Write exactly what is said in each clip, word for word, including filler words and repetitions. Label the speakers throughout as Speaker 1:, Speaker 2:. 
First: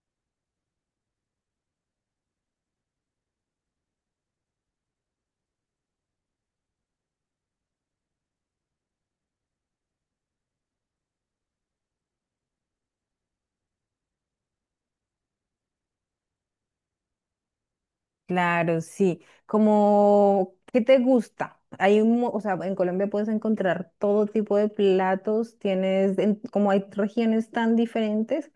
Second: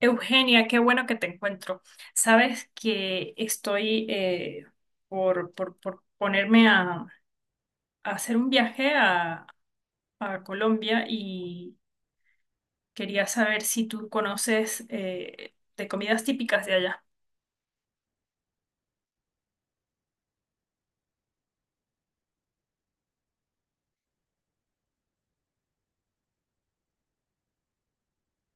Speaker 1: Eugenia, qué bueno que te encuentro. Sabes que estoy eh, por, por, por ponerme a, a hacer un viaje a, a Colombia y quería saber si tú conoces eh, de comidas típicas de allá.
Speaker 2: Claro, sí. Como, ¿qué te gusta? Hay un, mo- o sea, en Colombia puedes encontrar todo tipo de platos, tienes, en- como hay regiones tan diferentes,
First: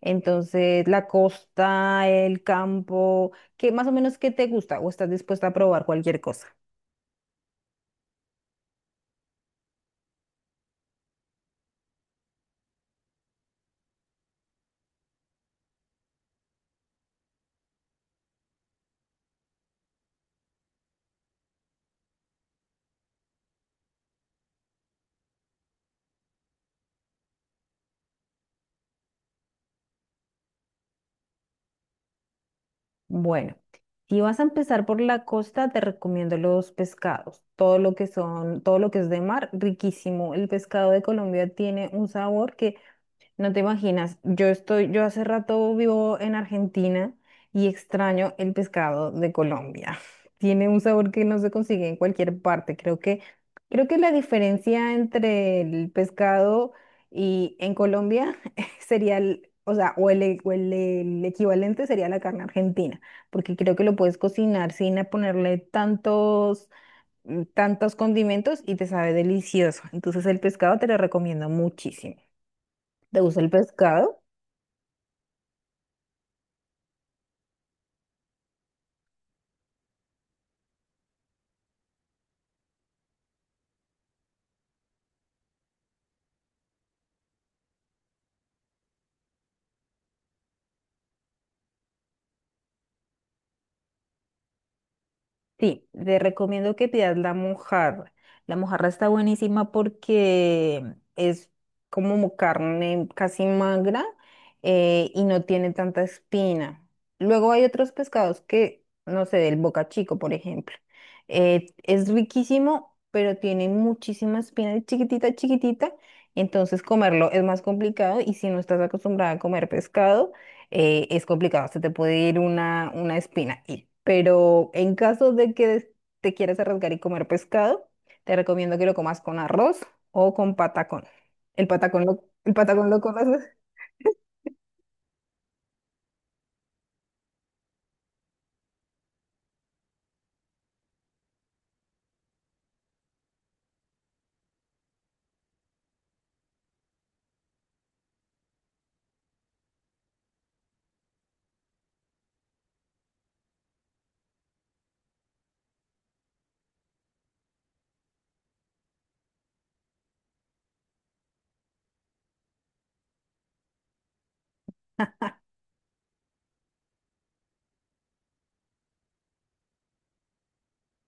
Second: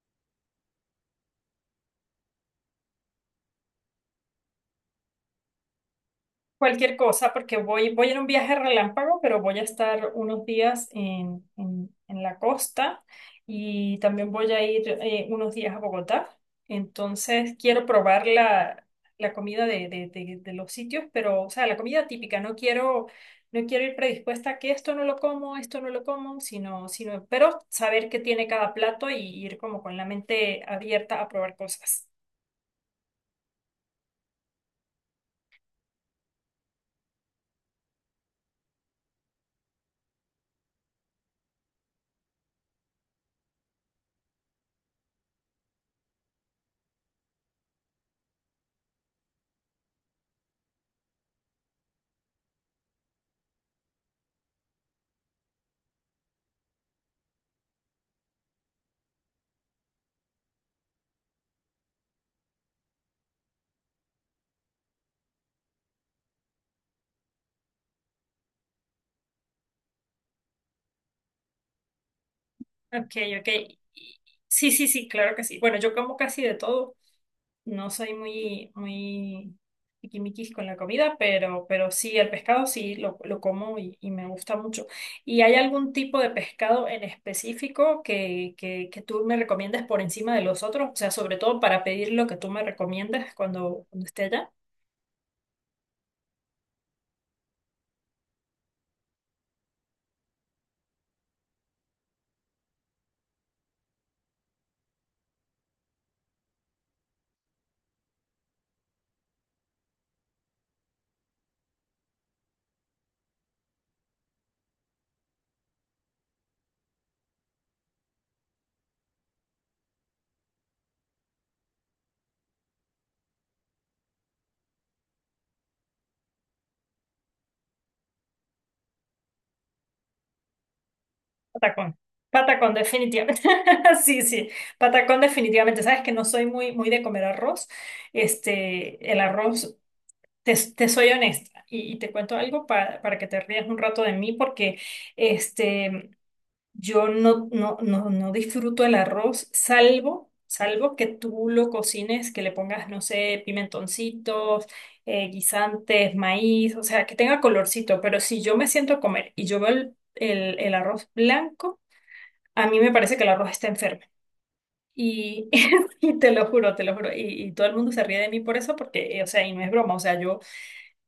Speaker 2: entonces la costa, el campo, ¿qué más o menos qué te gusta o estás dispuesta a probar cualquier cosa?
Speaker 1: Cualquier cosa, porque voy, voy en un viaje relámpago, pero voy a estar unos días en, en- en la costa y también voy a ir eh, unos días a Bogotá. Entonces quiero probar la, la comida de, de- de- de los sitios, pero, o sea, la comida típica. No quiero, no quiero ir predispuesta a que esto no lo como, esto no lo como, sino, sino, pero saber qué tiene cada plato y ir como con la mente abierta a probar cosas.
Speaker 2: Bueno, si vas a empezar por la costa, te recomiendo los pescados, todo lo que son, todo lo que es de mar, riquísimo. El pescado de Colombia tiene un sabor que no te imaginas. Yo estoy, yo hace rato vivo en Argentina y extraño el pescado de Colombia. Tiene un sabor que no se consigue en cualquier parte. Creo que, creo que la diferencia entre el pescado y en Colombia sería el, o sea, o el, e- o el, el equivalente sería la carne argentina, porque creo que lo puedes cocinar sin a ponerle tantos, mm, tantos condimentos y te sabe delicioso. Entonces el pescado te lo recomiendo muchísimo.
Speaker 1: Ok,
Speaker 2: ¿Te gusta
Speaker 1: ok.
Speaker 2: el
Speaker 1: Y-
Speaker 2: pescado?
Speaker 1: Sí, sí, sí, claro que sí. Bueno, yo como casi de todo. No soy muy, muy tiquismiquis con la comida, pero, pero sí, el pescado sí lo, lo como y, y me gusta mucho. ¿Y hay algún tipo de pescado en específico que, que, que tú me recomiendas por encima de los otros? O sea, sobre todo para pedir lo que tú me recomiendas cuando, cuando esté allá.
Speaker 2: Sí, te recomiendo que pidas la mojarra. La mojarra está buenísima porque es como carne casi magra, eh, y no tiene tanta espina. Luego hay otros pescados que, no sé, del boca chico, por ejemplo. Eh, es riquísimo, pero tiene muchísima espina, es chiquitita, chiquitita. Entonces comerlo es más complicado y si no estás acostumbrada a comer pescado, eh, es complicado, se te puede ir una, una espina. Y- pero en caso de que des- te quieras arriesgar y comer pescado, te recomiendo que lo comas con arroz o con patacón. ¿El
Speaker 1: Patacón.
Speaker 2: patacón lo, el
Speaker 1: Patacón,
Speaker 2: patacón lo
Speaker 1: definitivamente.
Speaker 2: conoces?
Speaker 1: Sí, sí. Patacón, definitivamente. Sabes que no soy muy, muy de comer arroz. Este, el arroz. Te, te soy honesta y, y te cuento algo para, para que te rías un rato de mí porque este, yo no, no, no, no disfruto el arroz salvo, salvo que tú lo cocines, que le pongas, no sé, pimentoncitos, eh, guisantes, maíz, o sea, que tenga colorcito, pero si yo me siento a comer y yo veo el, el, el arroz blanco, a mí me parece que el arroz está enfermo. Y, y te lo juro, te lo juro. Y, y todo el mundo se ríe de mí por eso, porque, eh, o sea, y no es broma, o sea, yo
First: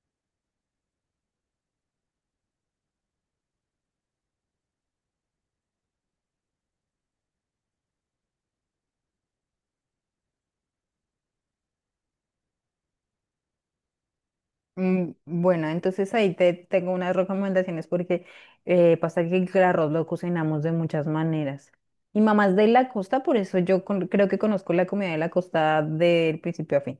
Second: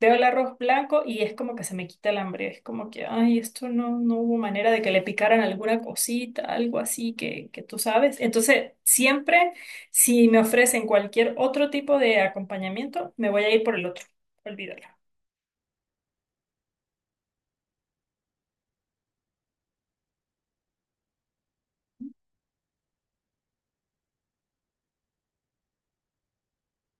Speaker 1: veo el arroz blanco y es como que se me quita el hambre, es como que, ay, esto no, no hubo manera de que le picaran alguna cosita, algo así que, que tú sabes. Entonces, siempre, si me ofrecen cualquier otro tipo de acompañamiento, me voy a ir por el otro, olvídalo.
Speaker 2: Mm, bueno, entonces ahí te tengo unas recomendaciones porque eh, pasa que el arroz lo cocinamos de muchas maneras. Y mamás de la costa, por eso yo con- creo que conozco la comida de la costa del principio a fin.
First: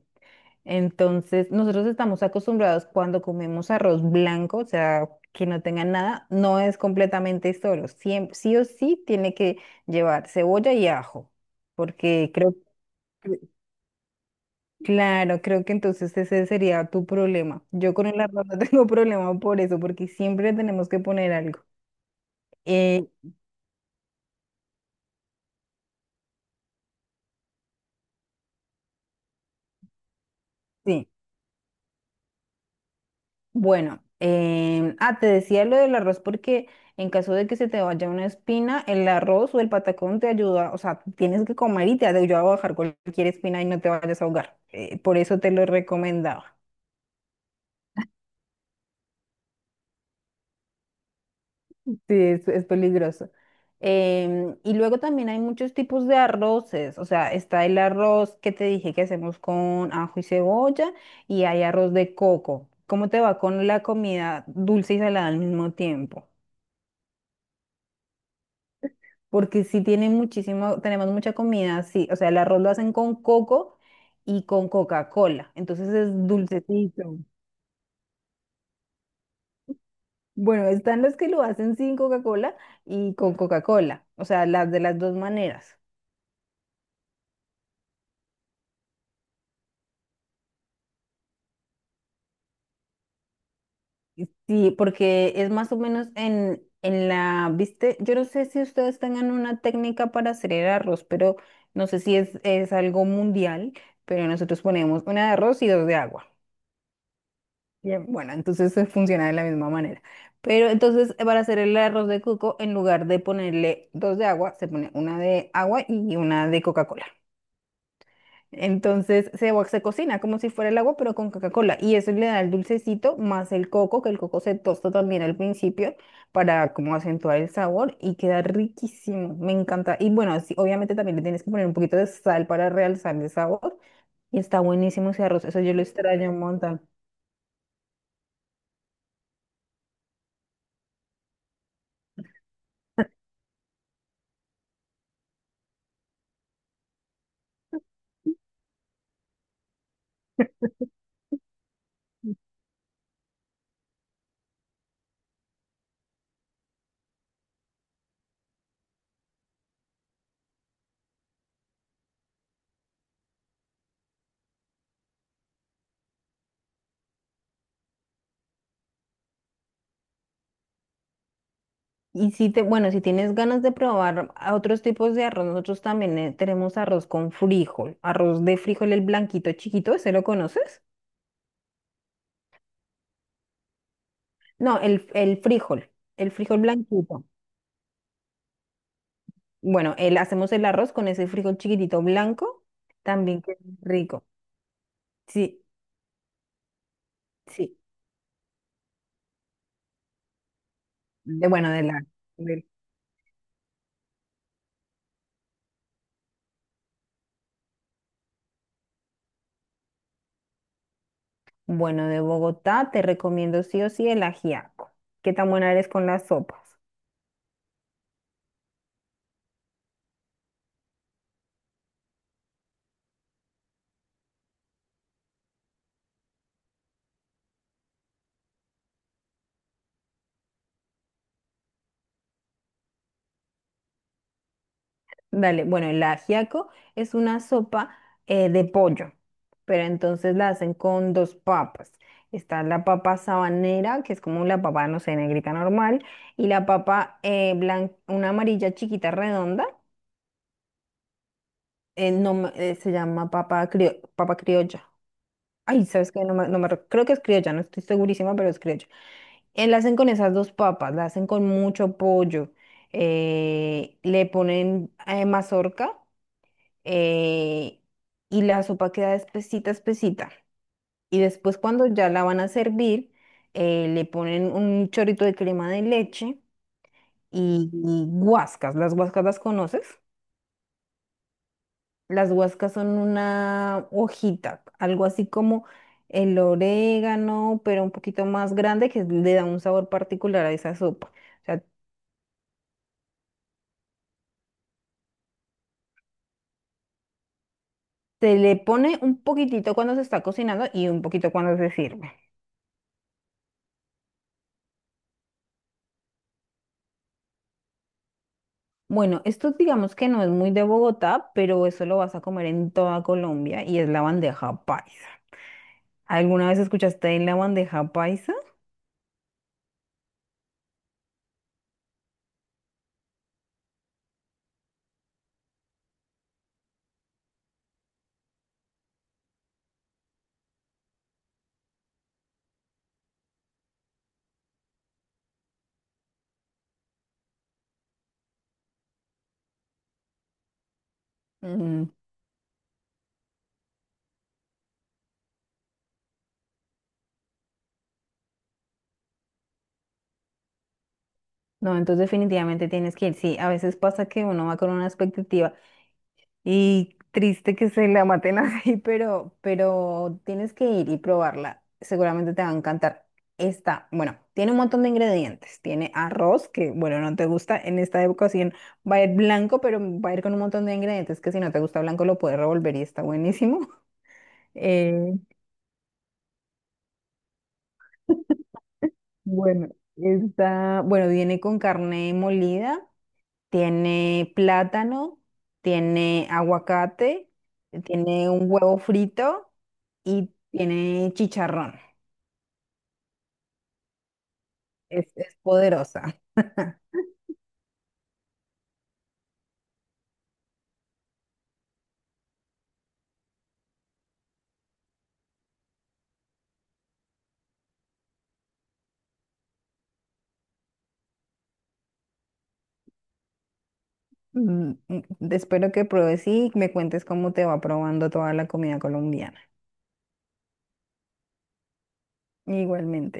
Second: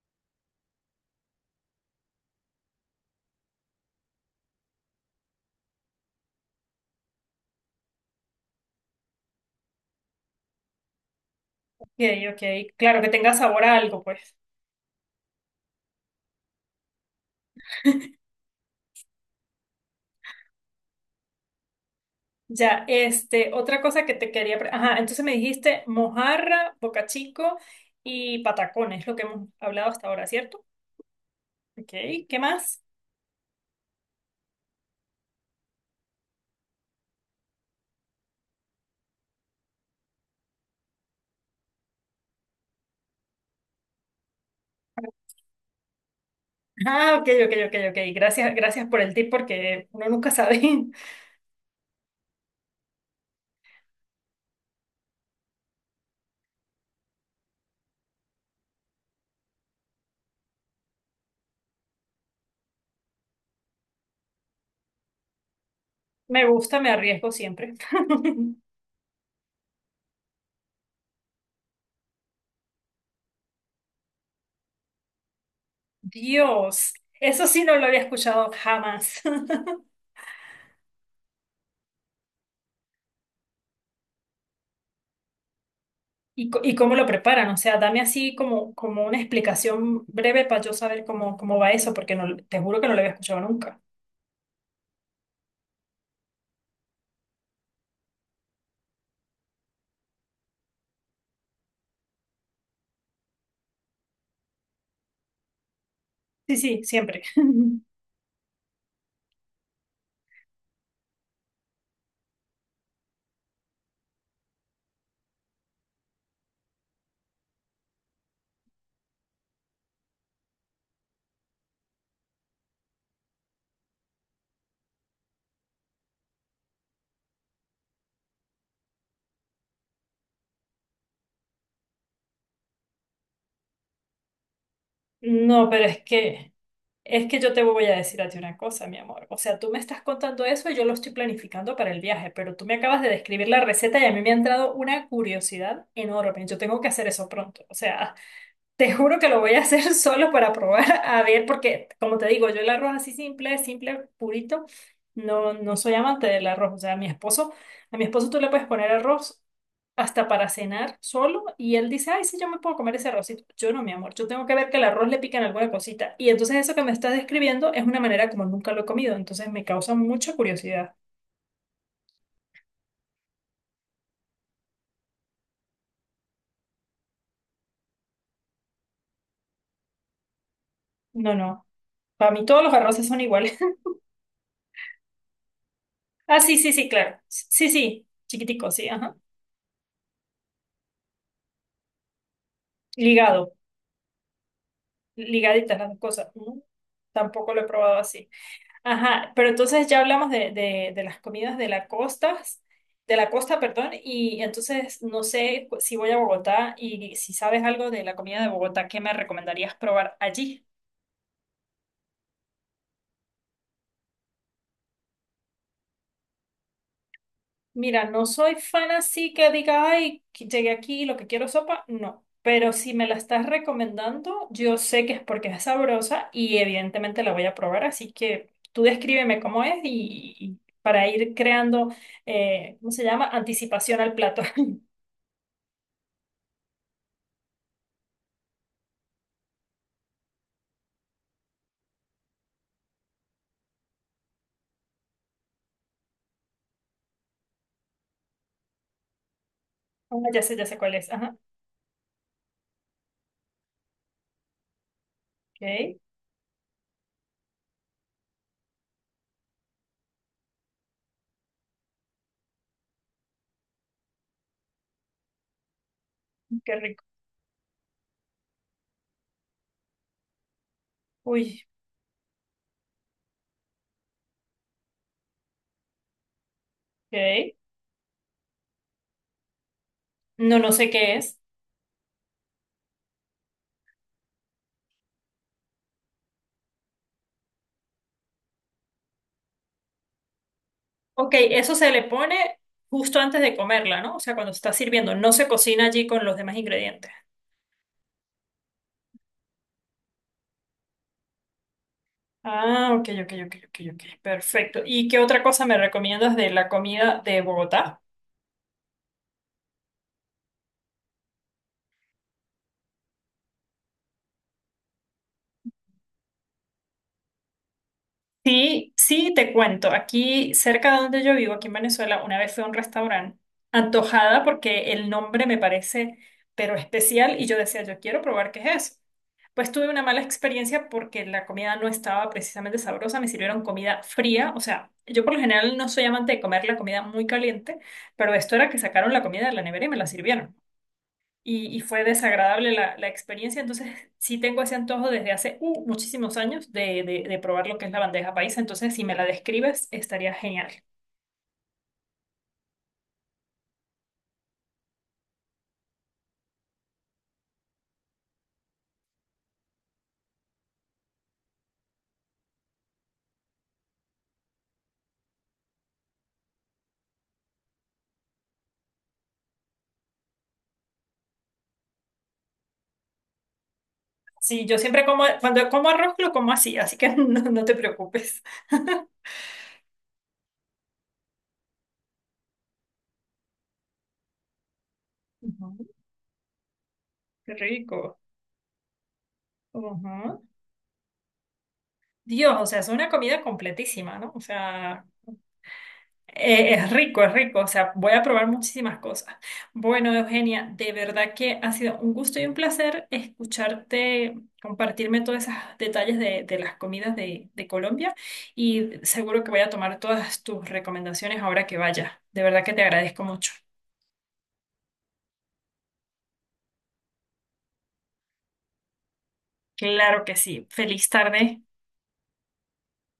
Speaker 2: Entonces, nosotros estamos acostumbrados cuando comemos arroz blanco, o sea, que no tenga nada, no es completamente solo. Siempre, sí o sí tiene que llevar cebolla y ajo,
Speaker 1: Ok,
Speaker 2: porque
Speaker 1: ok,
Speaker 2: creo,
Speaker 1: claro, que tenga
Speaker 2: cre-
Speaker 1: sabor a algo, pues.
Speaker 2: claro, creo que entonces ese sería tu problema. Yo con el arroz no tengo problema por eso, porque siempre tenemos que poner algo.
Speaker 1: Ya,
Speaker 2: Eh,
Speaker 1: este, otra cosa que te quería... pre- Ajá, entonces me dijiste mojarra, bocachico y patacón, es lo que hemos hablado hasta ahora, ¿cierto?
Speaker 2: sí.
Speaker 1: Ok, ¿qué más?
Speaker 2: Bueno, em, ah, te decía lo del arroz porque en caso de que se te vaya una espina, el arroz o el patacón te ayuda, o sea, tienes que comer y te ayuda a bajar cualquier espina y no te vayas a ahogar. Eh, por eso te lo recomendaba.
Speaker 1: Ah, ok, ok, ok, ok. Gracias, gracias por el tip porque uno nunca sabe.
Speaker 2: Sí, es, es peligroso. Em, y luego también hay muchos tipos de arroces, o sea, está el arroz que te dije que hacemos con ajo y cebolla y hay arroz de coco. ¿Cómo te va con la comida dulce y salada al mismo tiempo?
Speaker 1: Me gusta, me arriesgo siempre.
Speaker 2: Porque sí tienen muchísimo, tenemos mucha comida, sí, o sea, el arroz lo hacen con coco y con Coca-Cola, entonces es
Speaker 1: Dios,
Speaker 2: dulcecito.
Speaker 1: eso sí no lo había escuchado jamás.
Speaker 2: Bueno, están los que lo hacen sin Coca-Cola y con Coca-Cola, o sea, las de las dos maneras.
Speaker 1: ¿Y, co- y cómo lo preparan? O sea, dame así como, como una explicación breve para yo saber cómo, cómo va eso, porque no, te juro que no lo había escuchado nunca.
Speaker 2: Sí, porque es más o menos en, en la, viste, yo no sé si ustedes tengan una técnica para hacer el arroz, pero no sé si es, es algo mundial, pero nosotros ponemos una de arroz y dos de agua.
Speaker 1: Sí, sí, siempre.
Speaker 2: Bien, bueno, entonces eh, funciona de la misma manera. Pero entonces, eh, para hacer el arroz de coco, en lugar de ponerle dos de agua, se pone una de agua y una de Coca-Cola. Entonces se, va- se cocina como si fuera el agua, pero con Coca-Cola. Y eso le da el dulcecito más el coco, que el coco se tosta también al principio para como acentuar el sabor y queda riquísimo. Me encanta. Y bueno, sí, obviamente también le tienes que poner un poquito de sal para realzar el sabor. Y está buenísimo ese arroz. Eso
Speaker 1: No,
Speaker 2: yo lo
Speaker 1: pero es
Speaker 2: extraño un
Speaker 1: que...
Speaker 2: montón.
Speaker 1: Es que yo te voy a decir a ti una cosa, mi amor. O sea, tú me estás contando eso y yo lo estoy planificando para el viaje, pero tú me acabas de describir la receta y a mí me ha entrado una curiosidad enorme. Yo tengo que hacer eso pronto. O sea, te juro que lo voy a hacer solo para probar, a ver, porque como te digo, yo el arroz así simple, simple, purito, no, no soy amante del arroz. O sea, a mi esposo, a mi esposo tú le puedes poner arroz hasta para cenar solo y él dice, ay, sí, yo me puedo comer ese arrocito. Yo no, mi amor, yo tengo que ver que el arroz le pican alguna cosita. Y entonces eso que me estás describiendo es una manera como nunca lo he comido, entonces me causa mucha curiosidad.
Speaker 2: Y si te, bueno, si tienes ganas de probar a otros tipos de arroz, nosotros también eh, tenemos arroz con frijol, arroz de frijol, el blanquito chiquito, ¿ese lo conoces?
Speaker 1: No, no, para mí todos los arroces son iguales.
Speaker 2: No, el, el frijol, el
Speaker 1: Ah, sí,
Speaker 2: frijol
Speaker 1: sí, sí, claro.
Speaker 2: blanquito.
Speaker 1: Sí, sí, chiquitico, sí, ajá.
Speaker 2: Bueno, el, hacemos el arroz con ese frijol chiquitito blanco, también
Speaker 1: Ligado.
Speaker 2: que es rico. Sí,
Speaker 1: Ligaditas las dos cosas. ¿No? Tampoco lo he
Speaker 2: sí,
Speaker 1: probado así. Ajá, pero entonces ya hablamos de, de, de las
Speaker 2: de,
Speaker 1: comidas de
Speaker 2: bueno, de
Speaker 1: la
Speaker 2: la,
Speaker 1: costa,
Speaker 2: del-
Speaker 1: de la costa, perdón, y entonces no sé si voy a Bogotá y si sabes algo de la comida de Bogotá, ¿qué me recomendarías probar allí?
Speaker 2: bueno, de Bogotá te recomiendo sí o sí el ajiaco. ¿Qué tan buena eres con las sopas?
Speaker 1: Mira, no soy fan así que diga, ay, que llegué aquí, lo que quiero es sopa, no. Pero si me la estás recomendando, yo sé que es porque es sabrosa y evidentemente la voy a probar. Así que tú descríbeme cómo es y, y para ir creando, eh, ¿cómo se llama? Anticipación al plato.
Speaker 2: Dale, bueno, el ajiaco es una sopa, eh, de pollo, pero entonces la hacen con dos papas. Está la papa sabanera, que es como la papa, no sé, negrita normal, y la papa eh, blan- una amarilla chiquita redonda,
Speaker 1: Ah, ya sé, ya sé cuál es. Ajá.
Speaker 2: eh, no, me- eh, se llama papa, crio- papa criolla. Ay,
Speaker 1: Ok,
Speaker 2: ¿sabes qué? No me, no me rec- creo que es criolla, no estoy segurísima, pero es criolla. Eh, la hacen con esas dos papas, la hacen con mucho pollo, eh, le ponen eh, mazorca,
Speaker 1: qué rico.
Speaker 2: eh, y la sopa queda espesita, espesita. Y después
Speaker 1: Uy,
Speaker 2: cuando ya la van a servir, eh, le ponen un chorrito de crema de leche
Speaker 1: ok.
Speaker 2: y, y guascas. ¿Las guascas las conoces?
Speaker 1: No, no sé qué es.
Speaker 2: Las guascas son una hojita, algo así como el orégano, pero un poquito más grande que le da un sabor particular a esa sopa.
Speaker 1: Ok,
Speaker 2: O sea,
Speaker 1: eso se le pone justo antes de comerla, ¿no? O sea, cuando se está sirviendo. No se cocina allí con los demás ingredientes.
Speaker 2: se le pone un poquitito cuando se está cocinando y un poquito cuando se sirve.
Speaker 1: Ah, ok, ok, ok, ok, ok. Perfecto. ¿Y qué otra cosa me recomiendas de la comida de Bogotá?
Speaker 2: Bueno, esto digamos que no es muy de Bogotá, pero eso lo vas a comer en toda Colombia y es la bandeja paisa. ¿Alguna vez escuchaste de la bandeja paisa?
Speaker 1: Sí, sí, te cuento. Aquí, cerca de donde yo vivo, aquí en Venezuela, una vez fui a un restaurante antojada porque el nombre me parece pero especial y yo decía, yo quiero probar qué es eso. Pues tuve una mala experiencia porque la comida no estaba precisamente sabrosa, me sirvieron comida fría, o sea, yo por lo general no soy amante de comer la comida muy caliente, pero esto era que sacaron la comida de la nevera y me la sirvieron. Y, y
Speaker 2: Mm,
Speaker 1: fue desagradable la, la experiencia. Entonces, sí tengo ese antojo desde hace uh, muchísimos años de, de, de probar lo que es la bandeja paisa. Entonces, si me la describes, estaría genial.
Speaker 2: no, entonces definitivamente tienes que ir. Sí, a veces pasa que uno va con una expectativa. Y triste que se la maten así, pero, pero tienes que ir y probarla. Seguramente te va a encantar. Esta, bueno, tiene un montón de ingredientes. Tiene arroz, que bueno, no te gusta en esta época, sí va a ir blanco, pero va a ir con un montón de ingredientes que si no te gusta blanco lo puedes revolver y está buenísimo.
Speaker 1: Sí, yo siempre
Speaker 2: Eh,
Speaker 1: como, cuando como arroz, lo como así, así que no, no te preocupes.
Speaker 2: bueno, está, bueno, viene con carne molida. Tiene plátano,
Speaker 1: Ujú.
Speaker 2: tiene aguacate,
Speaker 1: Qué rico.
Speaker 2: tiene un huevo frito y
Speaker 1: Ujú.
Speaker 2: tiene chicharrón.
Speaker 1: Dios, o sea, es una comida completísima, ¿no? O sea,
Speaker 2: Es, es poderosa.
Speaker 1: eh, es rico, es rico, o sea, voy a probar muchísimas cosas. Bueno, Eugenia, de verdad que ha sido un gusto y un placer escucharte, compartirme todos esos detalles de, de las comidas de, de Colombia y seguro que voy a tomar todas tus recomendaciones ahora que vaya. De verdad que te agradezco mucho.
Speaker 2: Mm, mm, espero que pruebes y me cuentes cómo te va probando toda la comida colombiana.
Speaker 1: Claro que sí. Feliz tarde.
Speaker 2: Igualmente.